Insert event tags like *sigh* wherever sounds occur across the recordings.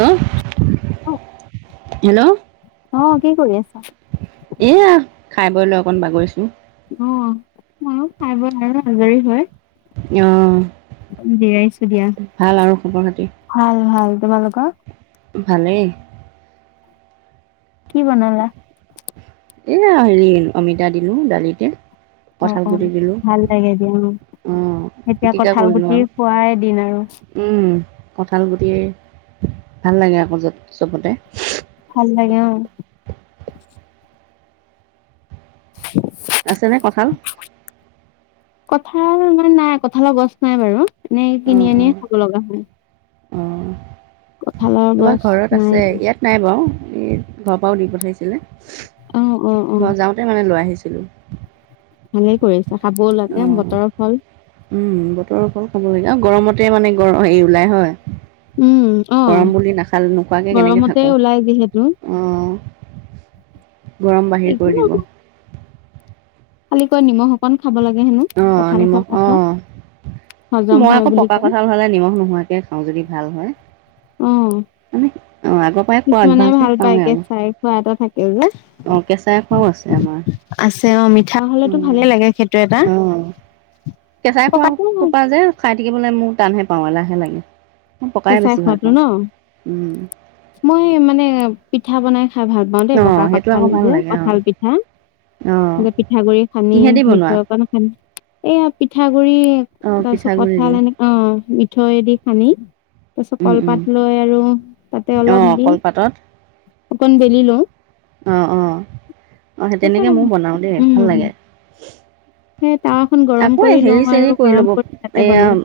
হম, অ', হেল্ল'। অ' কি কৰি আছা? এয়া, খাই বৈ লৈ অকন বাগৰিছো। অ', মইয়ো খাই বৈ লৈ আৰু আজৰি হৈ অ', জিৰাইছো দিয়া। ভাল আৰু খবৰ খাতি। ভাল ভাল তোমালোকৰ? ভালেই। কি বনালা। এয়া হেৰি অমিতা দিলো দালিতে। কঁঠাল অ' গুটি অ', দিলোঁ ভাল লাগে দিয়া অ, অঁ এতিয়া পিটিকা কঠাল কৰিলোঁ গুটি আৰু খোৱয়ে দিন আৰু। উম, কঁঠাল গুটিয়ে, ভাল লাগে আকৌ য'ত চবতে। ভাল লাগে অ। আছেনে কঁঠাল? কঠাল আমাৰ নাই। কঠালৰ গছ নাই বাৰু এনেই অঁ কিনি অঁ আনিয়ে খাব লগা হয়। কঁঠালৰ আমাৰ গছ ঘৰত নাই আছে ইয়াত নাই বাউ, এই ঘৰৰ পৰাও দি পঠাইছিলে, অ', অ', ঘৰ যাওঁতে মানে লৈ আহিছিলোঁ। ভালে কৰিছা খাবও লাগে অঁ বতৰৰ ফল। উম বতৰৰ ফল খাব লাগে। অ গৰমতে মানে গৰ হেৰি ওলাই হয়। উম, অ', গৰম বুলি নাখাল নোখোৱাকে কেনেকে গৰমতে থাকো। ওলাই যিহেতু। অহ। গৰম বাহিৰ একো কৰি দিব। খালিকৈ নিমখ অকন খাব লাগে হেনো। অ কঁঠাল খোৱাৰ নিমখ অ, পাছত হজম মই হয় আকৌ বুলি পকা কয়। কঠাল হ'লে নিমখ নোহোৱাকে কে খাওঁ যদি ভাল হয়। অ, মানে অঁ আগৰ পৰাই খোৱা কিছুমানে অভ্যাস যে ভাল পায় খাওঁৱেই আৰু কেঁচাই খোৱা এটা থাকে যে। অঁ কেঁচাই খোৱাও আছে আমাৰ। আছে অ মিঠা হ'লেতো ভালে লাগে সেইটো এটা। অঁ কেঁচাই খোৱা পকাটো খোপা যে খাই থাকিবলে মোৰ টানহে পাওঁ এলাহে লাগে। মই পকাই কেঁচাই বেছি ভাল খোৱাটো পাওঁ। ন? উম। মই মানে পিঠা বনাই খাই ভাল পাওঁ দেই। অঁ পকা সেইটো কঁঠাল আকৌ ভাল যে লাগে অঁ কঁঠাল পিঠা। অঁ এ পিঠাগুৰি খানি, কিহেদি বনোৱা মিঠৈ অকণ খানি এইয়া পিঠাগুৰি, অঁ তাৰপিছত পিঠাগুড়ি দি কঠাঁল এনেক অঁ মিঠৈ দি সানি। তাৰছত কলপাত লৈ আৰু তাতে অলপ অঁ দি কলপাতত। অকণ বেলি লওঁ। অঁ অঁ অঁ সেই তাৰপিছত তেনেকে ময়ো বনাও দেই ভাল উম, লাগে। সেই তাৱাখন গৰম আকৌ কৰি হেৰি লওঁ চেৰি আৰু গৰম ল'ব কৰি তাতে এয়া বনাও,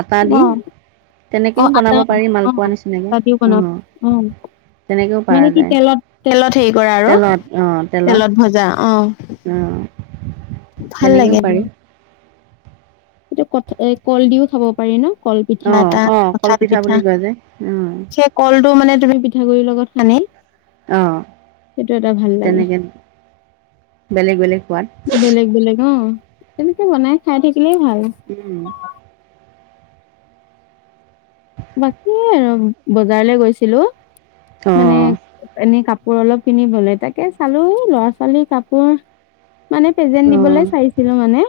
আটা দি অঁ। *unintelligible* তেনেকেও অঁ বনাব আটা দি পাৰি অঁ মালপোৱা নিচিনাকে আটা দিও অ তেনেকেও পাৰা মানে কি যায় তেলত, তেলত হেৰি কৰা আৰু, তেলত তেলত ভজা অঁ। অঁ। ভাল লাগে দিয়া। এইটো‌ কঠঁ এ কল দিও খাব পাৰি ন', কল অ পিঠা এটা, অ কঁঠাল কলপিঠা পিঠা বুলি কয় যে অ এটা কলটো মানে তুমি পিঠাগুৰিৰ লগত সানি অ'। সেইটো এটা ভাল লাগে। তেনেকে বেলেগ বেলেগ সোৱাদ বেলেগ বেলেগ অঁ, তেনেকে বনাই খাই থাকিলেই ভাল। উম। বাকী আৰু বজাৰলে গৈছিলো, অ মানে এনেই কাপোৰ অলপ কিনিবলে তাকে চালো, ল'ৰা ছোৱালীৰ কাপোৰ মানে প্ৰেজেন্ট দিবলে চাইছিলো মানে,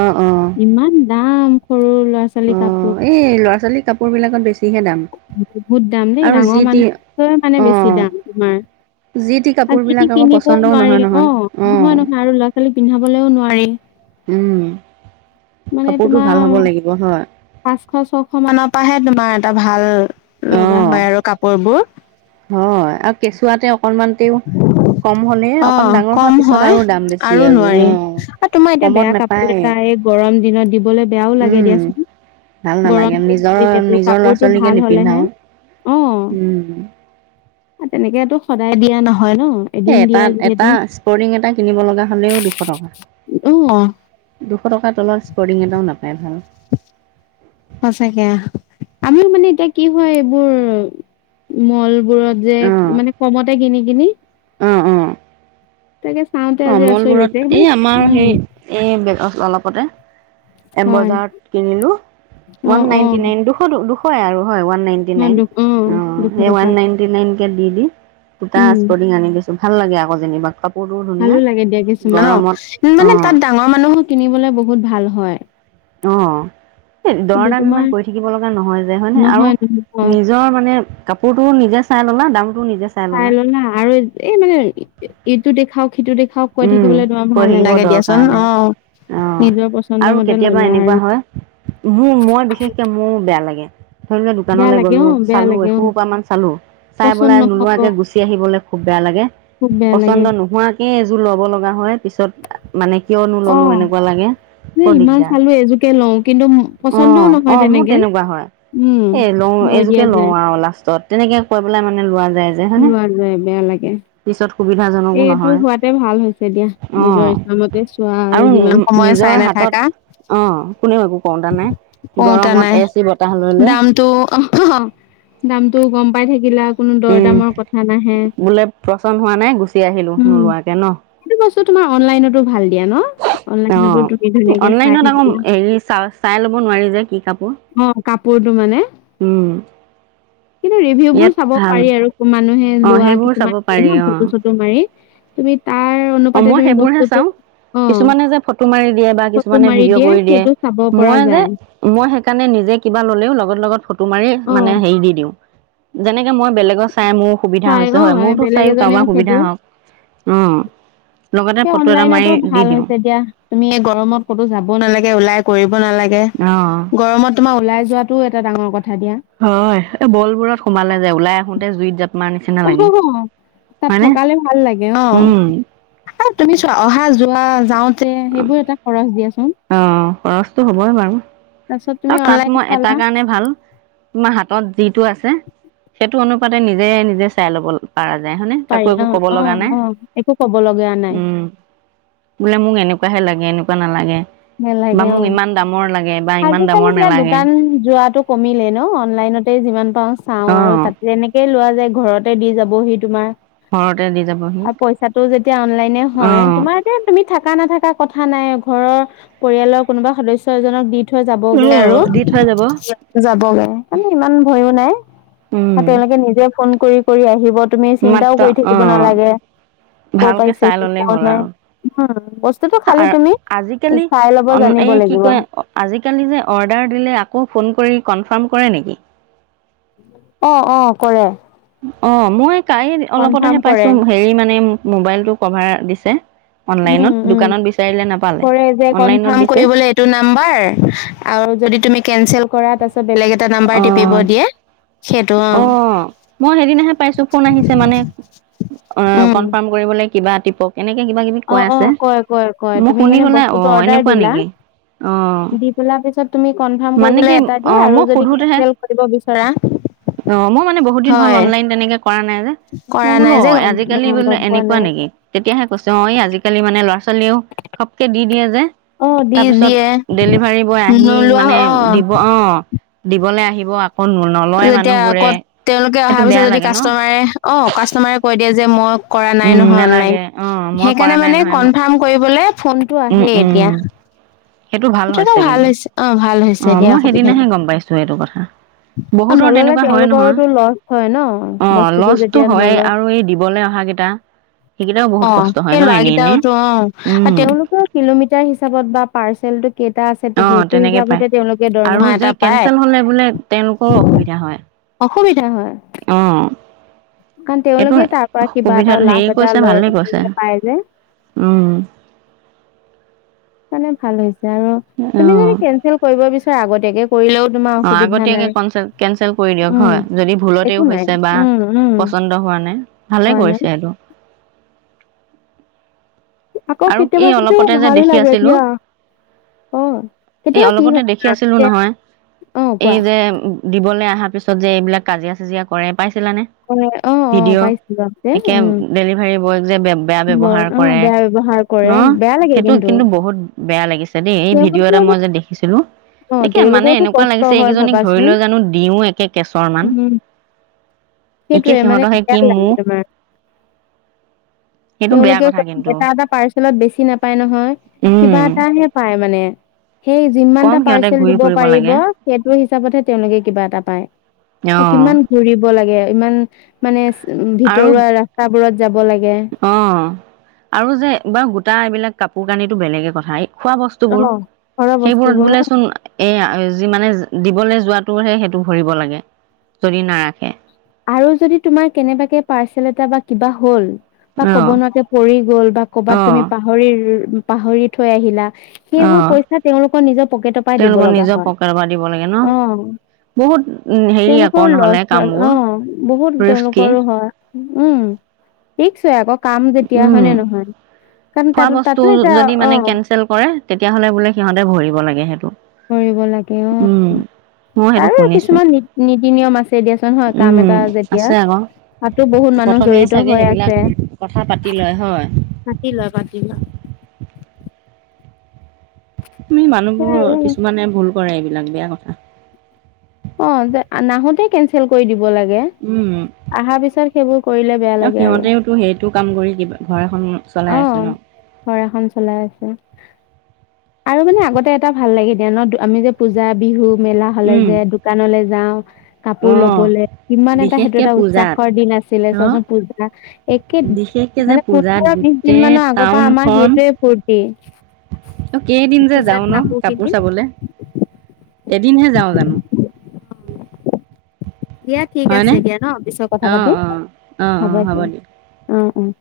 অ অ অ ইমান দাম সৰু ল'ৰা ছো অ খালী কাপোৰ। এই, ল'ৰা ছোৱালী কাপোৰ বিলাকত বেছি বহুত দাম দেই, ডাঙৰ টি মানুহতকৈয়ো অ মানে বেছি দাম তোমাৰ। যি টি আজিকালি কাপোৰবিলাক আকৌ কিনিবও পচন্দও নোৱাৰি নহয় নহয় অঁ অ নহয় ল'ৰা কালি পিন্ধাবলৈও নোৱাৰি, উম মানে কাপোৰটো ভাল তোমাৰ হ'ব লাগিব হয় পাঁচশ, ছশ মানৰ পৰাহে তোমাৰ এটা ভাল, অ লগা হয় আৰু কাপোৰ বোৰ। হয় আৰু কেঁচুৱাতে অকনমানতেও অঁ, কম হয় দাম বেছি আৰু নোৱাৰি অ আৰু তোমাৰ এতিয়া কমত বেয়া কাপোৰ নাপায় এটা এই গৰম দিনত দিবলে বেয়াও লাগে উম দিয়া চোন। ভাল নালাগে, নিজৰ, নিজৰ ল'ৰা কাপোৰটো ছোৱালীকে ভাল হ'লেহে, নিপিন্ধাও। উম। হে তেনেকো সদায় দিয়া নহয় ন'। এ, এদিন এটা, দিয়া যিহেতু, এটা স্পৰ্টিং এটা কিনিব লগা হ'লেও দুশ টকা। অ', দুশ টকাৰ তলত স্পৰ্টিং এটাও নাপায় ভাল। সচাঁকে আহ, আমিও মানে এতিয়া কি হয় এইবোৰ মল বোৰত যে, মানে কমতে কিনি কিনি অঁ অঁ। তাকে চাওঁতে অঁ, আজি আচৰিত মলবোৰত লাগিছে এই মানে আমাৰ উম সেই, এই *unintelligible* অলপতে এম হয় বজাৰত কিনিলো, অ ৱান অ নাইনটি নাইন, দুশ, দুশয়ে আৰু হয় ওৱন' নাইন টি অ নাইন, দু অ', দুশ সেই ৱান টকাত নাইন কে, দি, দি, দুটা উম স্পৰ্টিং আনি দিছো, ভাল লাগে আকৌ যেনিবা, কাপোৰ ভালো লাগে দিয়া কিছুমান অঁ মানে অঁ তাত ডাঙৰ মানুহো কিনিবলে বহুত ভাল হয়। অঁ। এ, কিন্তু দৰদাম তোমাৰ ইমান কৰি থাকিব লগা নহয় যে, হয় ন', আৰু নহয় নহয় নিজৰ মানে কাপোৰটো নিজে চাই ল'লা, দামটো নিজে চাই লও না আৰু এই মানে এইটো দেখাওক সিটো দেখাওক, কৈ থাকিবলৈ তোমাৰ কৰি ভাল থাকিব নালাগে দৰকাৰ দিয়াচোন নাই অ'। অ' নিজৰ পচন্দ মতে ল'লা আৰু। ওহো মই বিশেষকে মোৰ বেয়া লাগে। বেয়া দোকানলৈ লাগে গলো, অ বেয়া চালো লাগে অ এসোপা মান চালো, চাই পচন্দ পেলাই নহব নোলোৱাকে গুচি গুচি আহিবলে খুব বেয়া লাগে, খুব বেয়া লাগে পচন্দ নোহোৱাকে এযোৰ ল'ব লগা হয় পিছত মানে কিয়নো অ ললো এনেকুৱা লাগে। এ বৰ ইমান দিগদাৰ, চালো এযোকে লওঁ কিন্তু ম- অ পচন্দও অ নহয় মোৰ তেনেকে তেনেকুৱা হয়। উম এ, লওঁ লৈ এইযোকে দিয়া লওঁ যায় আৰু লাষ্টত তেনেকে কৈ পেলাই মানে লোৱা যায়। যে হয়নে লোৱা যায়, বেয়া লাগে। পিছত সুবিধাজনকো নহয়। তাতে ভাল হৈছে দিয়া, নিজৰ অ' ইচ্ছামতে চোৱা আৰু যিমান সময় চাই নাথাকা। অ কোনেও একো কওঁতা নাই। কওঁতা গৰমত নাই, এ চি বতাহ লৈ লৈ দামটো অ অহ দামটো গম পাই থাকিলা কোনো দৰ উম দামৰ কথা নাহে বোলে পচন্দ হোৱা নাই গুচি আহিলো উম নোলোৱাকে ন সেইটো বস্তু তোমাৰ অনলাইনতো ভাল দিয়া ন অ অনলাইনতো তুমি ধুনীয়াকে চাই অনলাইনত আকৌ থাকিলা হেৰি চা চাই ল'ব নোৱাৰি যে কি কাপোৰ অ কাপোৰটো মানে উম কিন্তু ৰিভিউ বোৰ ইয়াত চাব ভাল পাৰি আৰু মানুহে অঁ লোৱা সেইবোৰ চাব কিছুমান থাকে ন ফটো মাৰি তুমি তাৰ অ অনুপাতে মই তুমি সেইবোৰহে বস্তুটো চাও অ কিছুমানে যে ফটো মাৰি দিয়ে বা ফটো কিছুমানে মাৰি ভিডিঅ' কৰি দিয়ে সেইটো চাব পৰা মই যে যায় মই সেইকাৰণে নিজে কিবা ললেও লগত লগত ফটো মাৰি অ মানে হেৰি দি দিওঁ যেনেকে মই বেলেগৰ চাই মোৰ সুবিধা চাই হৈছে অ হয় মোৰতো বেলেগ চাইও এজনেও কাৰোবাৰ সেইটো সুবিধা হওক উম লগতে সেই ফটো এটা মাৰি অনলাইনতো দি ভাল দিওঁ হৈছে দিয়া তুমি এই গৰমত ক'তো যাব নালাগে ওলাই কৰিব নালাগে গৰমত তোমাৰ ওলাই যোৱাটোও এটা ডাঙৰ কথা দিয়া হয় এই ম'ল বোৰত সোমালে যে ওলাই আহোতে জুইত জাপ মাৰা নিচিনা অ হ লাগে অ তাত হয়নে থকালে ভাল লাগে অ উম তুমি চোৱা অহা যোৱা যাওঁতে সেইবোৰ এটা খৰচ দিয়াচোন অ খৰচটো হ'বই বাৰু তাৰপিছত তুমি আৰু তাত অনলাইন মই এটা চালা কাৰণে ভাল তোমাৰ হাতত যিটো আছে সেইটো অনুপাতে নিজে নিজে চাই ল'ব পাৰা যায় হয়নে কাকো পাৰি অ একো কব অ লগা নাই অ একো ক'ব লগা নাই উম বোলে মোক এনেকুৱাহে লাগে এনেকুৱা নালাগে বা মোক ইমান দামৰ লাগে বা ইমান খালি দামৰ এতিয়া নালাগে দোকান যোৱাটো কমিলে ন অনলাইনতে যিমান পাওঁ চাওঁ আৰু অ তাতে এনেকেই লোৱা যায় ঘৰতে দি যাবহি তোমাৰ ঘৰতে দি যাবহি আৰু পইচাটো যেতিয়া অনলাইনে হয় অ'। তোমাৰ এ তুমি থাকা নাথাকা কথা নাই ঘৰৰ পৰিয়ালৰ কোনোবা সদস্য এজনক দি থৈ যাবগৈ আৰু অ', দি থৈ যাব যাবগৈ মানে ইমান ভয়ো নাই উম, আৰু তেওঁলোকে নিজে ফোন কৰি কৰি আহিব তুমি চিন্তাও মাত্ৰ কৰি থাকিব অ', নালাগে কৰ ভালকে চাই পাইছেহি কৰ নাই বস্তুটো খালি আ তুমি আজিকালি চাই ল'ব অন জানিব এই কি লাগিব কয় আজিকালি যে অৰ্ডাৰ দিলে আকৌ ফোন কৰি কনফাৰ্ম কৰে নেকি? অঁ অঁ কৰে। অঁ, মই কাই কনফাৰ্ম অলপতেহে কৰে পাইছো হেৰি মোবাইলটো কভাৰ দিছে। উম অনলাইনত উম দোকানত বিচাৰিলে নাপালে, অনলাইনত দিছে। টো নাম্বাৰ আৰু যদি তুমি কেনচেল কৰা তাৰপাছত বেলেগ এ টা নাম্বাৰ টিপিব অ', দিয়ে, সেইটো অঁ। অ'। মই সেইদিনাহে পাইছো ফোন আহিছে মানে অঁ উম কনফাৰ্ম কৰিবলৈ কিবা তিপক। তেনেকে কিবা কিবি অ কৈ অ আছে, কয় কয় কয় মই তুমি শুনি মানে পেলাই অ বস্তুটো অৰ্ডাৰ এনেকুৱা দিলা নেকি। অ দি পেলাই পিছত তুমি কনফাৰ্ম মানে কি কৰিবলে এ টা অ দিয়ে মই আৰু যদি কেনচেল কৰিব বিচৰা অঁ মই মানে বহুত দিন হ'ল হয় অনলাইন তেনেকে কৰা নাই যে, মই কৰা বোলো নাই যে অ গম আজিকালি অ বোলো গম পোৱা এনেকুৱা নাই নেকি। তেতিয়াহে কৈছে, অঁ আজিকালি মানে ল'ৰা ছোৱালীয়েও ঘপকে দি দিয়ে যে। অ দি তাৰপিছত দিয়ে ডেলিভাৰী বয় আহি নোলোৱা মানে অ ব অঁ দিবলৈ আহিব আকৌ নো যেতিয়া ক'ত তেওঁলোকে অহাৰ পিছত বেয়া যদি লাগে ন কাষ্টমাৰে অঁ কাষ্টমাৰে কৈ দিয়ে যে মই কৰা নাই উম নহয় অনলাইন, নালাগে অ মই কৰা সেইকাৰণে নাই মানে নহয় কনফাৰ্ম কৰিবলে ফোনটো উম আহেই উম এতিয়া। সেইটো ভাল সেইটোতো হৈছে কিন্তু, অ ভাল হৈছে অঁ দিয়া মই সুবিধাটো সেইদিনাহে গম পাইছো এইটো কথা। অ বহুতৰ নললে তেনেকুৱা হয় নহয় তেওঁলোকৰোতো লছ হয় ন অ বস্তুটো লছটো যেতিয়া হয়ে আৰু এই দিবলৈ অহা কেই টা। অঁ সেই লৰা কেইটা অঁ আৰু উম তেওঁলোকো কিলোমিটাৰ বা পাৰ্চেলটো কেইটা আছে, অ সেইটো তেনেকে হিচাপতে পায় তেওঁলোকে আৰু দৰমহা যে এটা পায়। কেনচেল হলে বোলে তেওঁলোকৰো অসুবিধা হয়। অঁ। কাৰণ এইটো, তেওঁলোকে তাৰ পৰা কিবা এটা সুবিধাত লাভ হেৰি এটা কৈছে লয় ভালেই কৈছে। পাই যে উম। মানে ভাল হৈছে আৰু অ তুমি যদি কেনচেল কৰিব বিচাৰা আগতীয়াকে কৰিলেও তোমাৰ অঁ, অসুবিধা আগতীয়াকে নাই কন্সেল কেন্সেল কৰি দিয়ক উম হয় যদি ভুলতেও একো নাই হৈছে বা উম উম পচন্দ হোৱা নাই ভালে হোৱা নাই কৰিছে সেইটো। আকৌ আৰু কেতিয়াবা এই কিন্তু অলপতে যে ভাল দেখি লাগে আছিলো। দিয়া। অ', এই কেতিয়াবা কি অলপতে হয় দেখি আছিলো যে নহয়, অ', এই কোৱা। যে দিবলৈ অহাৰ পিছত যে এইবিলাক কাজিয়া চাজিয়া কৰে পাইছিলানে? কৰে অ', অ', ভিডিঅ' পাইছিলো আগতে একে উম, ডেলিভাৰী বয়ক যে বেয়া বৰ ব্যৱহাৰ অ', কৰে। বেয়া ব্যৱহাৰ ন কৰে বেয়া লাগে সেইটো কিন্তু বহুত বেয়া লাগিছে দেই, এই ভিডিঅ' তেওঁলোকে এটা মই অলপ যে দেখিছিলোঁ। অ', একে মানে তেওঁলোকৰতো এনেকুৱা কষ্ট লাগিছে হয় এইকেইজনীক ধৰি ভাবাচোন লৈ জানো দিওঁ কে চৰ মান। উম, একেই সেইটোয়ে মানে সিহঁতৰ সেই বেয়া কি লাগে মুখ। তোমাৰ সেইটো বেয়া তেওঁলোকে কথা কিন্তু। এটা পাৰ্চেলত বেছি নাপায় নহয়, উম কিবা এটাহে পাই মানে কম যিমানটা সিহঁতে পাৰ্চেল ঘূৰি দিব ফুৰিব পাৰিব। লাগে সেইটো হিচাপতহে তেওঁলোকে কিবা এটা পায়, অ কিমান ঘূৰিব লাগে ইমান মানে ভিতৰুৱা ৰাস্তাবোৰত যাব লাগে। অঁ, আৰু যে এইবাৰ গোটা এইবিলাক কাপোৰ কানিটো বেলেগে পঠাই এই খোৱা ব স্তুবোৰ ঘৰৰ সেইবোৰত বস্তুবোৰ বোলে চোন এয়া যি মানে দিবলে যোৱাতটোহে সেইটো ভৰিব লাগে যদি নাৰাখে। আৰু যদি তোমাৰ কেনেবাকে পাৰ্চেল এটা বা কিবা হ'ল। বা ক'ব অঁ নোৱাৰে পৰি গ'ল বা ক'বাত অঁ তুমি পাহৰিৰ-পাহৰি থৈ আহিলা সেইবোৰ অঁ পইচা তেওঁলোকৰ নিজৰ পকেটৰ পাই দিব তেওঁলোকৰ লগা নিজৰ হয় পকেটৰ পৰা দিব লাগে ন অ'। বহুত উম, হেৰি তেওঁলোকৰ আকৌ লছ নহ'লে কাম। হয় অ' বহুত তেওঁলোকৰো হয় উম, *unintelligible* আক কাম যেতিয়া হয় উম নে নহয় কাৰণ তাতো, তাতো এটা অ। ফেল কৰে তেতিয়াহ'লে বোলে সিহঁতে ভৰিব লাগে সেইটো। ভৰিব লাগে অ। উম মই সেইটো আৰু শুনিছোঁ কিছুমান নীত-নীতি-নিয়ম আছে দিয়াচোন হয় কাম উম এটা যেতিয়া আছে আকৌ তাতো বহুত মানুহ প্ৰথমেই জড়িত চাগে হৈ সেইবিলাক আছে। কথা পাতি লয় হয়। পাতি লয়, পাতি লয়। আমি মানুহবোৰ কিছুমানে ভুল কৰে এইবিলাক বেয়া কথা। অ' দে আ নাহোতে কেনচেল কৰি দিব লাগে। উম, আহাৰ পিছত সেইবোৰ কৰিলে বেয়া লাগে আৰু অ'সিহঁতেওতো সেইটো কাম কৰি কিবা ঘৰ এখন অ চলাই আছে ন'। ঘৰ এখন চলাই আছে। আৰু মানে আগতে এটা ভাল লাগে দিয়া ন, আমি যে পূজা, বিহু মেলা হ'লে উম যে দোকানলে যাওঁ কাপোৰ অঁ ল'বলে কিমান এটা সেইটো বিশেষকে এটা পূজাত উৎচাসৰ দিন আছিলে ন চোৱাচোন পূজা একে বিশেষকে যে মানে পূজাত পোন্ধৰ, বিছ দিন গোটেই মানৰ আগৰ পা আমাৰ সেইটোৱে ফূৰ্তি। অ'কেইদিন যে যাও পূজাত ন' কিনি কাপোৰ চাবলে এদিনহে যাও জানো। দিয়া ঠিক আছে হয়নে দিয়া ন' পিছত কথা অঁ পাতিম অঁ অঁ হ'ব অঁ দিয়া অ'অ'।